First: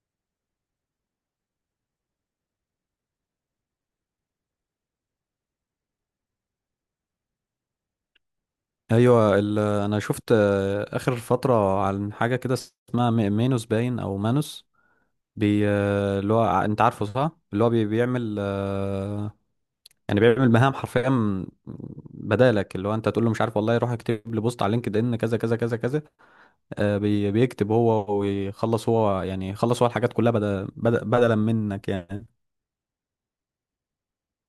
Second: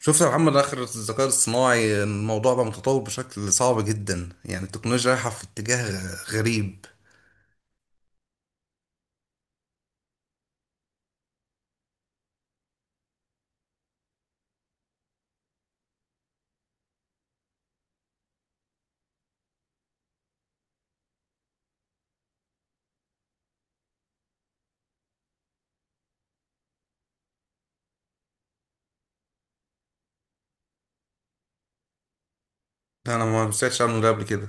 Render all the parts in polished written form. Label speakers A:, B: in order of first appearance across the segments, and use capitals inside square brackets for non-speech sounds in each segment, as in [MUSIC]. A: شفت يا محمد آخر الذكاء الاصطناعي، الموضوع بقى متطور بشكل صعب جدا. التكنولوجيا رايحة في اتجاه غريب.
B: ايوه انا شفت اخر فتره عن حاجه كده اسمها مينوس باين او مانوس بي اللي هو انت عارفه صح، اللي هو بيعمل يعني بيعمل مهام حرفيا بدالك، اللي هو انت تقول له مش عارف والله روح اكتب لي بوست على لينكد ان كذا كذا كذا كذا. بي بيكتب هو ويخلص هو، يعني يخلص هو الحاجات كلها بدل بدلا منك يعني.
A: أنا ما سمعتش عنه ده قبل كده،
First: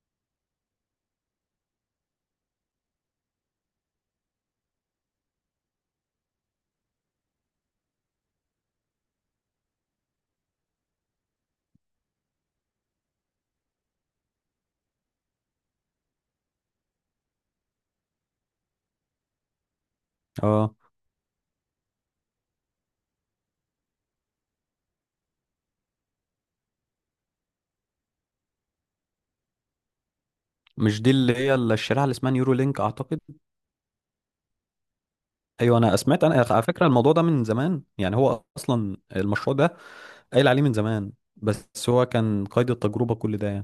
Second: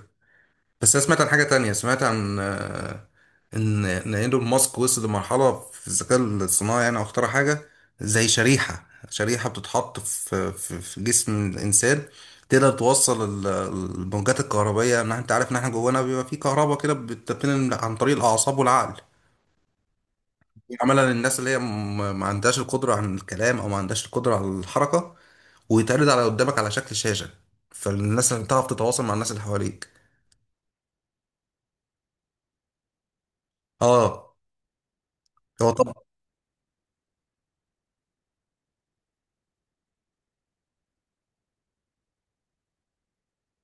A: بس أنا سمعت عن حاجة تانية. سمعت عن إن إيلون ماسك وصل لمرحلة في الذكاء الاصطناعي، يعني أو اخترع حاجة زي شريحة، بتتحط في جسم الإنسان. تقدر توصل الموجات الكهربائية. أنت عارف إن إحنا جوانا بيبقى فيه كهرباء كده، بتتنقل عن طريق الأعصاب والعقل.
B: اه،
A: عملا الناس اللي هي ما عندهاش القدرة على الكلام أو ما عندهاش القدرة على الحركة، ويتعرض على قدامك على شكل شاشة، فالناس اللي بتعرف تتواصل مع الناس اللي حواليك.
B: مش دي اللي هي الشريحه اللي اسمها نيورو لينك اعتقد؟
A: اه. هو
B: ايوه،
A: طب،
B: انا سمعت، انا على فكره الموضوع ده من زمان يعني، هو اصلا المشروع ده قايل عليه من زمان بس هو كان قيد التجربة كل ده يعني.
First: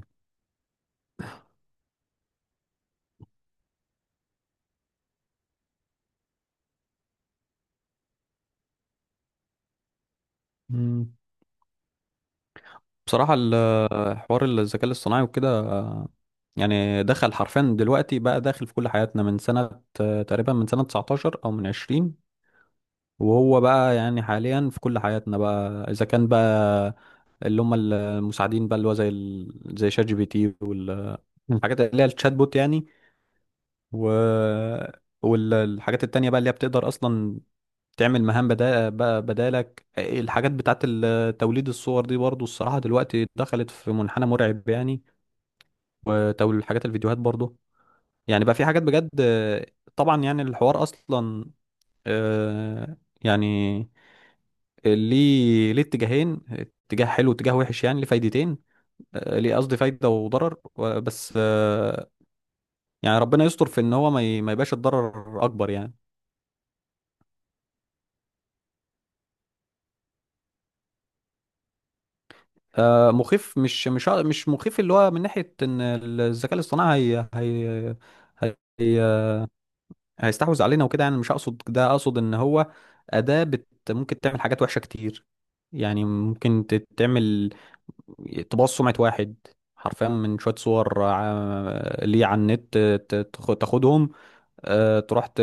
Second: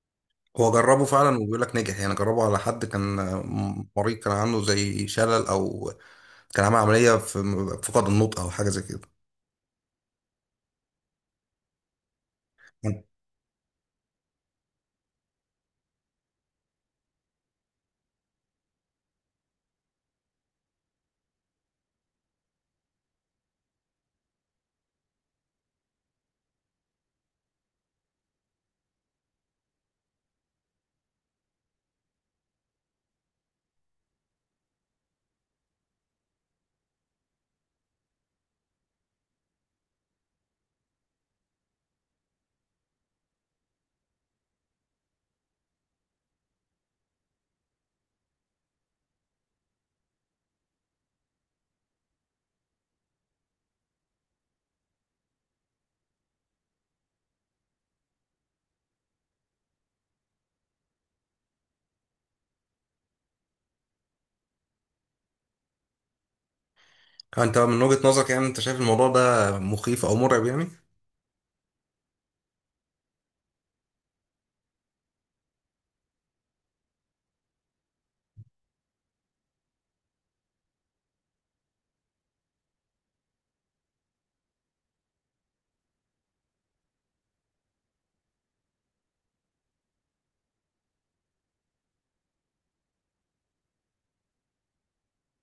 A: هو جربه فعلا وبيقول لك نجح. يعني جربه على حد كان مريض، كان عنده زي شلل، أو كان عامل عملية في فقد النطق أو حاجة زي كده.
B: مم. بصراحة حوار الذكاء الاصطناعي وكده يعني دخل حرفيا دلوقتي، بقى داخل في كل حياتنا من سنة تقريبا من سنة 19 أو من 20. وهو بقى يعني حاليا في كل حياتنا بقى، إذا كان بقى اللي هم المساعدين بقى اللي هو زي زي شات جي بي تي والحاجات اللي هي الشات بوت يعني، و والحاجات التانية بقى اللي هي بتقدر أصلا تعمل مهام بدا بقى بدالك. الحاجات بتاعت توليد الصور دي برضو الصراحة دلوقتي دخلت في منحنى مرعب يعني، وتوليد حاجات الفيديوهات برضو. يعني بقى في حاجات بجد طبعا يعني الحوار أصلا، آه، يعني ليه اتجاهين، اتجاه حلو واتجاه وحش، يعني ليه فايدتين، ليه قصدي فايدة وضرر بس يعني ربنا يستر في ان هو ما يبقاش الضرر اكبر يعني.
A: انت من وجهة نظرك، يعني انت شايف الموضوع ده مخيف او مرعب يعني؟
B: مخيف، مش مخيف اللي هو من ناحية ان الذكاء الاصطناعي هي هي هيستحوذ علينا وكده يعني، مش اقصد ده، اقصد ان هو أداة بت ممكن تعمل حاجات وحشة كتير. يعني ممكن تعمل تبوظ سمعة واحد حرفيا من شوية صور ليه على النت، تاخدهم، تروح ت-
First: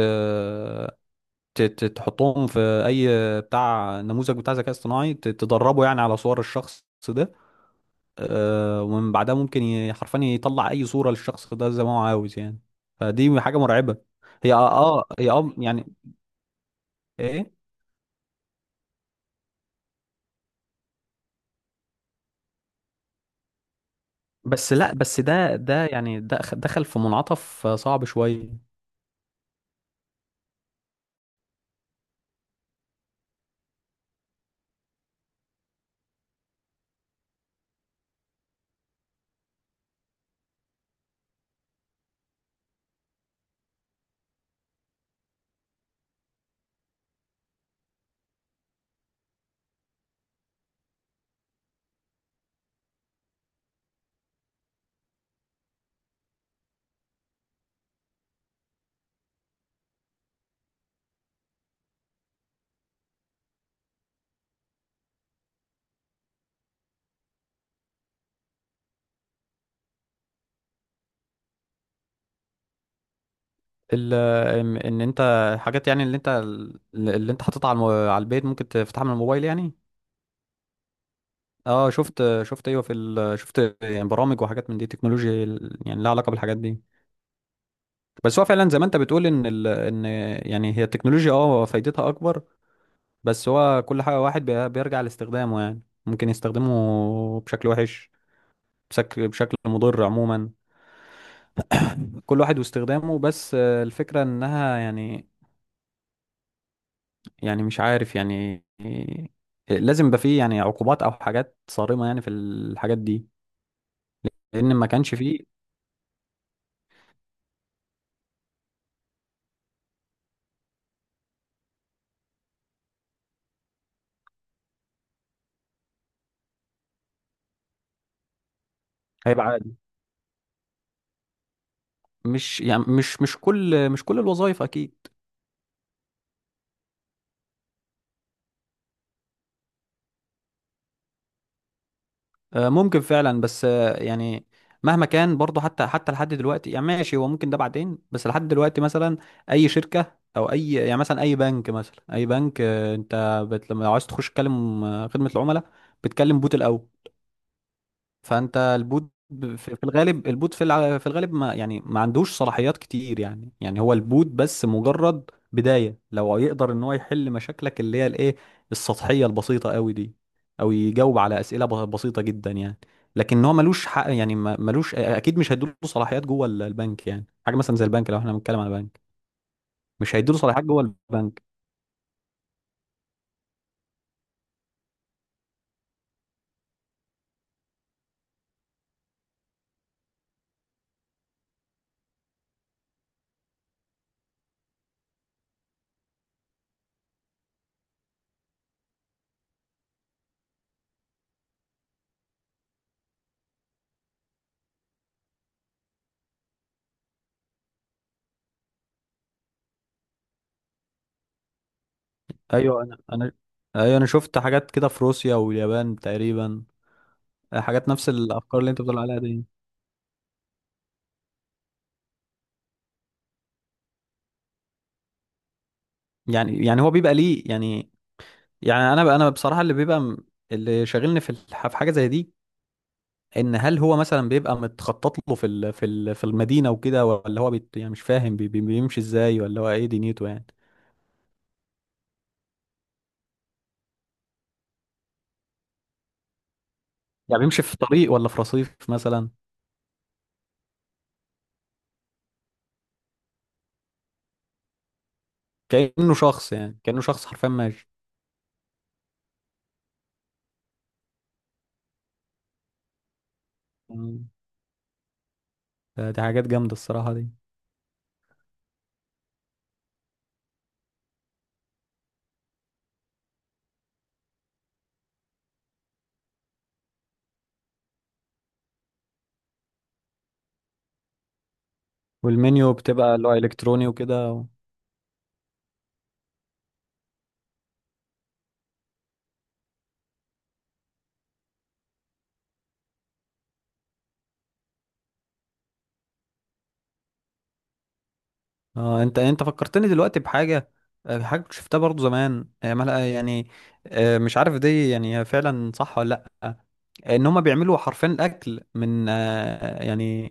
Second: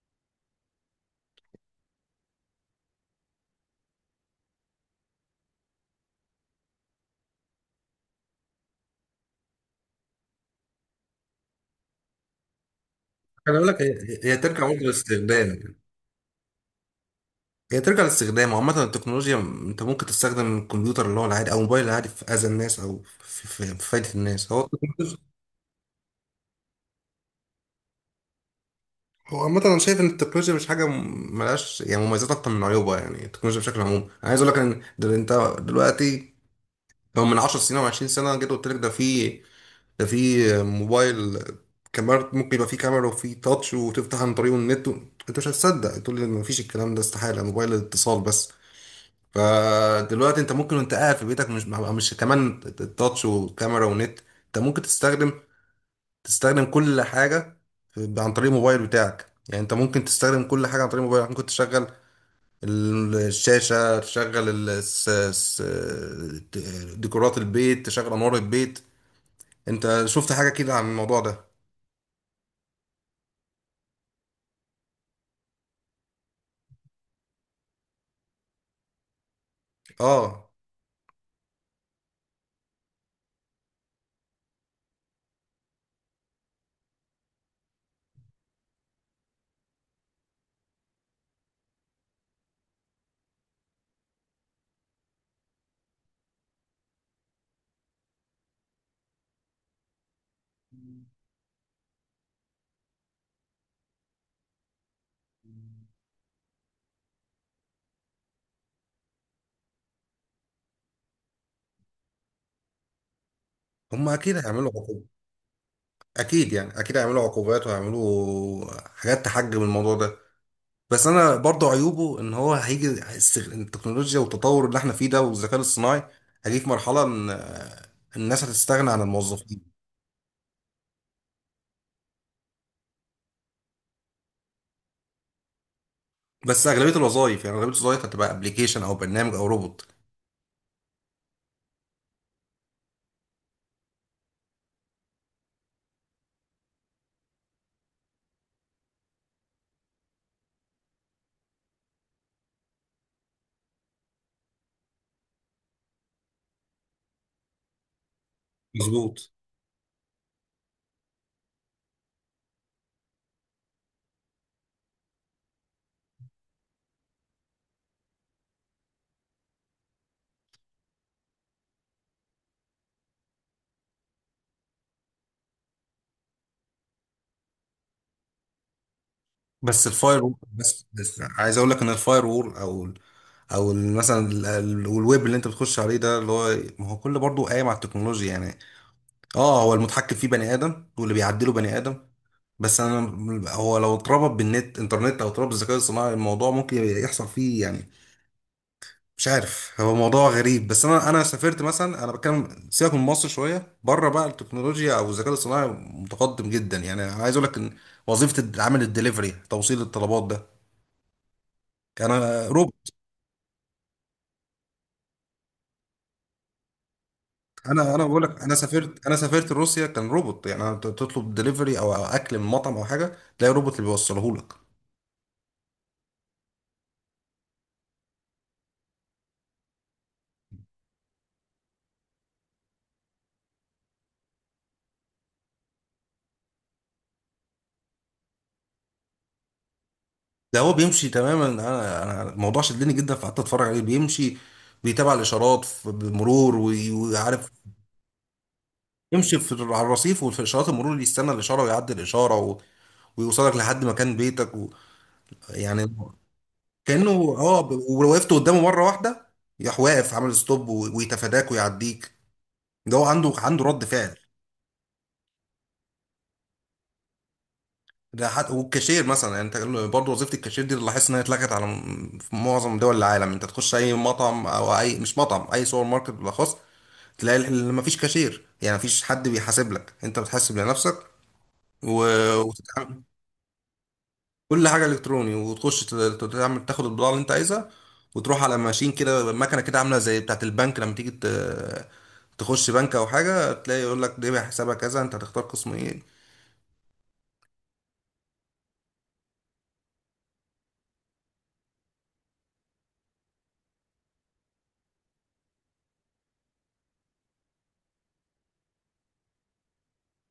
B: ت- ت- تحطهم في اي بتاع نموذج بتاع ذكاء اصطناعي، تدربه يعني على صور الشخص ده. ومن بعدها ممكن حرفيا يطلع اي صورة للشخص ده زي ما هو عاوز يعني، فدي حاجة
A: خلي بالك، هي
B: مرعبة.
A: هي
B: هي
A: ترجع برضه [LAUGHS]
B: اه، هي اه
A: للاستخدام.
B: يعني ايه.
A: هي ترجع للاستخدام، عامة التكنولوجيا انت ممكن تستخدم الكمبيوتر اللي هو العادي او الموبايل العادي في اذى الناس او في فايدة الناس. هو
B: بس لا، بس ده يعني ده دخل في منعطف صعب شوية.
A: هو عامة انا شايف ان التكنولوجيا مش حاجة ملهاش يعني مميزات اكتر من عيوبها. يعني التكنولوجيا بشكل عام، انا عايز اقول لك ان انت دلوقتي، لو من 10 سنين او 20 سنة جيت قلت لك ده في، ده في موبايل كاميرا، ممكن يبقى فيه كاميرا وفيه تاتش وتفتح عن طريقه النت و... انت مش هتصدق، تقول لي مفيش الكلام ده، استحالة، موبايل اتصال بس. فدلوقتي انت ممكن وانت قاعد في بيتك، مش كمان التاتش وكاميرا ونت، انت ممكن تستخدم كل حاجه عن طريق الموبايل بتاعك. يعني انت ممكن تستخدم كل حاجه عن طريق موبايلك، ممكن تشغل الشاشه، تشغل ديكورات البيت، تشغل انوار البيت. انت شفت حاجه كده عن الموضوع ده؟
B: ال- ان إن انت حاجات يعني اللي انت، اللي انت حاططها على على البيت ممكن تفتحها من الموبايل يعني.
A: اه.
B: اه شفت، شفت، ايوه في شفت يعني برامج وحاجات من دي تكنولوجيا يعني لها علاقة بالحاجات دي. بس هو فعلا زي ما انت بتقول ان ان يعني هي التكنولوجيا اه فايدتها اكبر. بس هو كل حاجة واحد بيرجع لاستخدامه يعني، ممكن يستخدمه بشكل وحش، بشكل مضر عموما. كل واحد واستخدامه، بس الفكرة انها يعني، يعني مش عارف يعني لازم يبقى فيه يعني عقوبات او حاجات صارمة يعني في الحاجات دي.
A: هم اكيد هيعملوا
B: لان ما
A: عقوبات.
B: كانش فيه.
A: اكيد، يعني اكيد هيعملوا عقوبات وهيعملوا حاجات تحجم الموضوع ده. بس انا برضه عيوبه ان هو هيجي التكنولوجيا والتطور اللي احنا فيه ده والذكاء الاصطناعي، هيجي في مرحله ان الناس هتستغنى عن
B: هيبقى
A: الموظفين.
B: عادي، مش يعني مش كل الوظائف اكيد.
A: بس اغلبيه الوظائف، يعني اغلبيه الوظائف هتبقى ابلكيشن او برنامج او روبوت.
B: ممكن فعلا، بس يعني مهما كان برضه، حتى لحد دلوقتي يعني ماشي، هو ممكن ده بعدين، بس لحد دلوقتي مثلا اي شركه او اي يعني مثلا اي بنك، مثلا اي بنك انت بت، لما لو عايز تخش تكلم خدمه العملاء بتكلم بوت الاول. فانت البوت
A: مظبوط.
B: في في الغالب، البوت في في الغالب ما يعني ما عندوش صلاحيات كتير يعني، يعني هو البوت بس مجرد بداية لو يقدر ان هو يحل مشاكلك اللي هي الايه، السطحية البسيطة قوي دي، او يجاوب على اسئلة بسيطة جدا يعني. لكن هو ملوش حق يعني، ملوش، اكيد مش هيدوله صلاحيات جوه البنك يعني، حاجة مثلا زي البنك، لو احنا بنتكلم على بنك
A: بس
B: مش
A: الفاير وول،
B: هيدوله صلاحيات جوه
A: بس
B: البنك.
A: عايز اقول لك ان الفاير وول مثلا الويب اللي انت بتخش عليه ده اللي هو، ما هو كله برضه قايم على التكنولوجيا يعني. اه، هو المتحكم فيه بني ادم واللي بيعدله بني ادم، بس انا هو لو اتربط بالنت انترنت او اتربط بالذكاء الصناعي، الموضوع ممكن يحصل فيه يعني. مش عارف، هو موضوع غريب. بس انا سافرت مثلا، انا بتكلم سيبك من مصر شويه بره بقى، التكنولوجيا او الذكاء الصناعي متقدم جدا. يعني انا عايز اقول لك ان وظيفه عامل الدليفري، توصيل الطلبات ده، انا
B: ايوه
A: روبوت.
B: انا ايوه انا شفت حاجات كده في روسيا واليابان تقريبا، حاجات
A: انا
B: نفس
A: بقول لك، انا
B: الافكار اللي انت بتقول
A: سافرت، انا
B: عليها دي.
A: سافرت روسيا كان روبوت. يعني أنا تطلب دليفري او اكل من مطعم او حاجه، تلاقي روبوت اللي بيوصله لك.
B: يعني يعني هو بيبقى ليه يعني، يعني انا بصراحه اللي بيبقى اللي شاغلني في في حاجه زي دي، ان هل هو مثلا بيبقى متخطط له في في المدينه وكده، ولا هو بيت يعني مش فاهم بيمشي ازاي، ولا هو ايه دنيته يعني.
A: ده هو بيمشي تماما. انا الموضوع شدني جدا، فقعدت اتفرج عليه بيمشي، بيتابع الاشارات بمرور
B: يعني
A: وعارف
B: بيمشي في طريق ولا في رصيف مثلا؟
A: يمشي في، على الرصيف، وفي اشارات المرور اللي يستنى الاشاره ويعدي الاشاره و... ويوصلك لحد مكان بيتك و... يعني.
B: كانه شخص يعني، كانه
A: كانه
B: شخص حرفيا
A: اه،
B: ماشي.
A: ولو وقفت قدامه مره واحده يروح واقف عامل ستوب و... ويتفاداك ويعديك. ده هو عنده رد فعل.
B: مم. دي حاجات جامده الصراحه دي.
A: ده حد... والكاشير مثلا، يعني انت برضه وظيفه الكاشير دي اللي لاحظت انها اتلغت على في معظم دول العالم. انت تخش اي مطعم او اي، مش مطعم، اي سوبر ماركت بالاخص، تلاقي مفيش كاشير. يعني مفيش حد بيحاسب لك، انت بتحاسب لنفسك و...
B: والمنيو
A: وتتعامل
B: بتبقى اللي هو الكتروني وكده.
A: كل حاجه الكتروني، وتخش تعمل، تاخد البضاعه اللي انت عايزها، وتروح على ماشين كده، مكنه كده عامله زي بتاعه البنك لما تيجي تخش بنك او حاجه، تلاقي يقول لك ده حسابها كذا، انت هتختار قسم ايه.
B: اه انت انت فكرتني دلوقتي بحاجه، حاجه كنت شفتها برضو زمان يعني مش عارف دي يعني هي فعلا صح ولا لا، ان هم بيعملوا حرفيا الاكل من يعني،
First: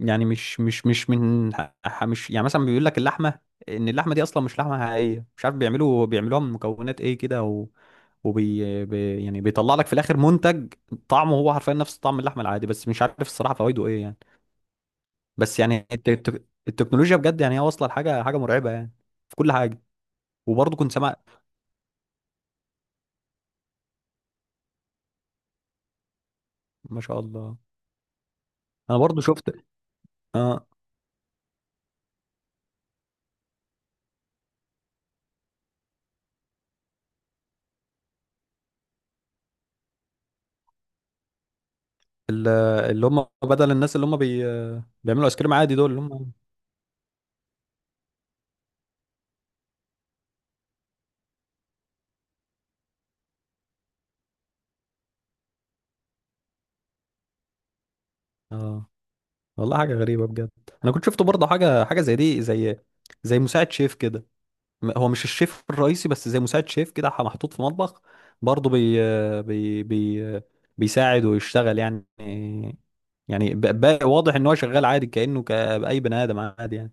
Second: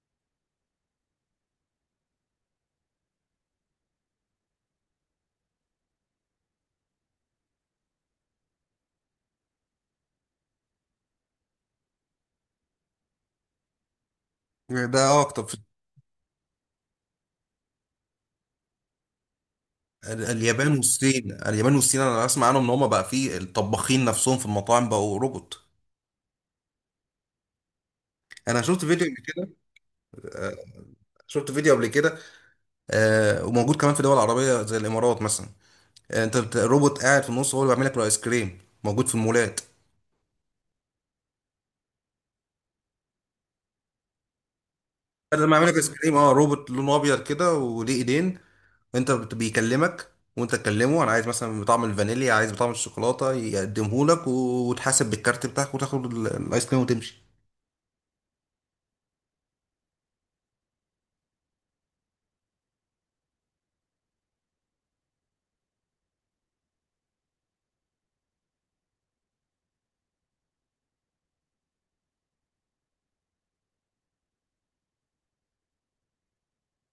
B: يعني مش من مش يعني مثلا بيقول لك اللحمه، ان اللحمه دي اصلا مش لحمه حقيقيه، مش عارف بيعملوا بيعملوها من مكونات ايه كده، و وبي يعني بيطلع لك في الاخر منتج طعمه هو حرفيا نفس طعم اللحمه العادي، بس مش عارف الصراحه فوائده ايه يعني.
A: ده اكتر في
B: بس يعني التكنولوجيا بجد يعني هي واصله لحاجه، حاجه مرعبه يعني في كل حاجه.
A: اليابان
B: وبرضه كنت سامع،
A: والصين. اليابان والصين انا اسمع عنهم ان هم بقى فيه الطباخين نفسهم في المطاعم بقوا روبوت.
B: ما شاء الله.
A: انا شفت
B: انا
A: فيديو قبل
B: برضه شفت
A: كده،
B: اه.
A: شفت فيديو قبل كده. آه، وموجود كمان في دول عربيه زي الامارات مثلا. روبوت قاعد في النص هو اللي بيعمل لك الايس كريم، موجود في المولات.
B: ال- اللي هم بدل الناس اللي هم بيعملوا ايس
A: بدل
B: كريم
A: ما يعمل لك
B: عادي
A: ايس
B: دول اللي
A: كريم، اه،
B: هم.
A: روبوت لونه ابيض كده وليه ايدين. بيكلمك، وانت تكلمه انا عايز مثلا بطعم الفانيليا، عايز بطعم الشوكولاته، يقدمه لك وتحاسب بالكارت بتاعك، وتاخد الايس كريم وتمشي.
B: اه والله حاجه غريبه بجد. انا كنت شفت برضه حاجه، حاجه زي دي، زي زي مساعد شيف كده، هو مش الشيف الرئيسي، بس زي مساعد شيف كده محطوط في مطبخ، برضه بي بي بيساعد ويشتغل يعني. يعني واضح ان هو شغال عادي كأنه كأي بني ادم عادي يعني.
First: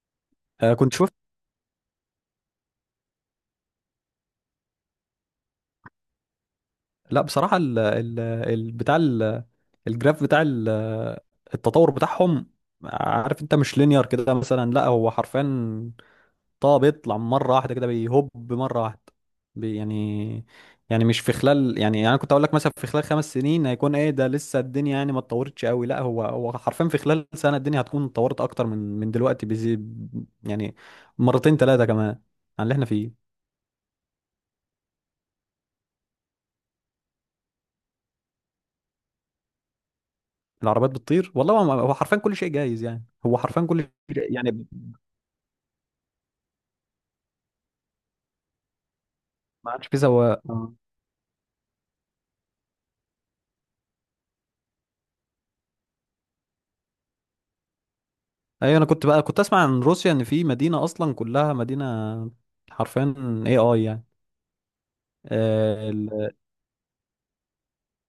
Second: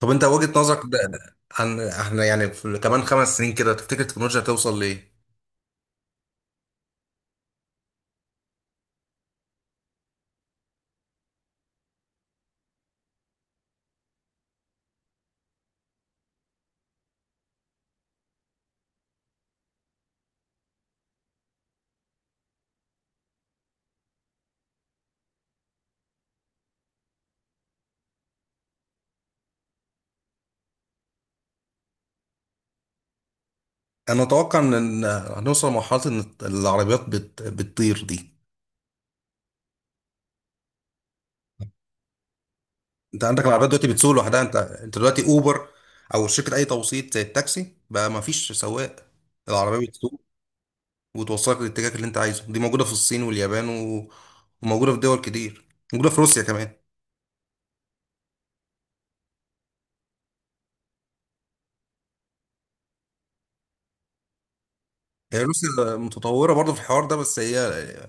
A: طب انت وجهة نظرك،
B: كنت
A: ده
B: شفت،
A: ده عن احنا يعني في كمان خمس سنين كده، تفتكر التكنولوجيا هتوصل لايه؟
B: لا بصراحة ال بتاع الجراف بتاع التطور بتاعهم، عارف انت مش لينير كده مثلا، لا هو حرفيا طه بيطلع مرة واحدة كده، بيهب مرة واحدة. يعني، يعني مش في خلال يعني، يعني أنا كنت اقول لك مثلا في خلال 5 سنين هيكون ايه، ده لسه الدنيا يعني ما اتطورتش قوي، لا هو هو حرفيا في خلال سنة الدنيا هتكون اتطورت اكتر من دلوقتي بزي يعني مرتين ثلاثة كمان عن اللي احنا فيه.
A: انا اتوقع ان هنوصل لمرحله ان العربيات بتطير دي.
B: العربيات بتطير، والله هو هو حرفيا كل شيء جايز يعني،
A: انت
B: هو
A: عندك
B: حرفيا
A: العربيات
B: كل
A: دلوقتي بتسوق
B: شيء
A: لوحدها. انت
B: يعني.
A: انت دلوقتي اوبر او شركه اي توصيل زي التاكسي، بقى ما فيش سواق،
B: ما
A: العربيه
B: عادش في
A: بتسوق
B: سواق آه.
A: وتوصلك للاتجاه اللي انت عايزه. دي موجوده في الصين واليابان و... وموجوده في دول كتير، موجوده في روسيا كمان.
B: ايوه انا كنت بقى كنت اسمع عن روسيا ان في مدينة اصلا كلها مدينة حرفيا، اي اي
A: هي روسيا
B: يعني.
A: متطوره برضه في الحوار ده، بس هي،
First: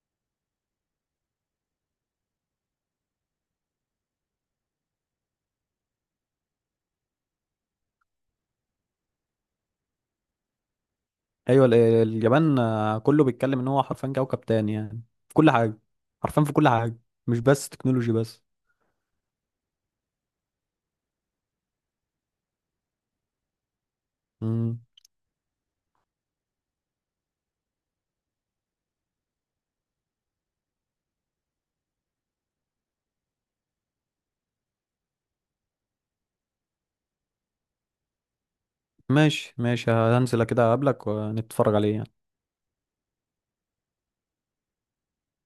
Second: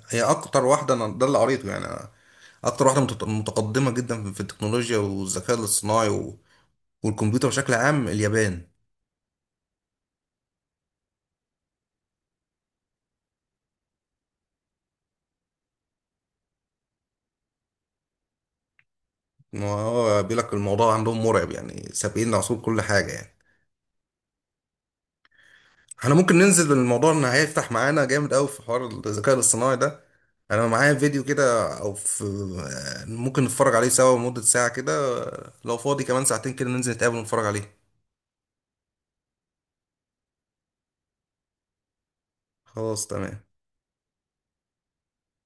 A: هي اكتر واحده، انا ده اللي قريته، اكتر واحده متقدمه جدا في التكنولوجيا والذكاء الاصطناعي و... والكمبيوتر بشكل عام. اليابان،
B: ايوه اليابان كله بيتكلم ان هو حرفيا كوكب تاني يعني في كل حاجه، حرفيا في كل حاجه، مش بس تكنولوجي بس.
A: ما هو بيقول لك الموضوع عندهم مرعب، يعني سابقين العصور كل حاجه يعني.
B: مم.
A: احنا ممكن ننزل بالموضوع ان هيفتح معانا جامد قوي في حوار الذكاء الاصطناعي ده. انا معايا فيديو كده او في، ممكن نتفرج عليه سوا لمدة ساعة كده. لو فاضي كمان ساعتين كده، ننزل نتقابل ونتفرج عليه.
B: ماشي ماشي، هنزل كده اقابلك ونتفرج عليه يعني.
A: خلاص تمام.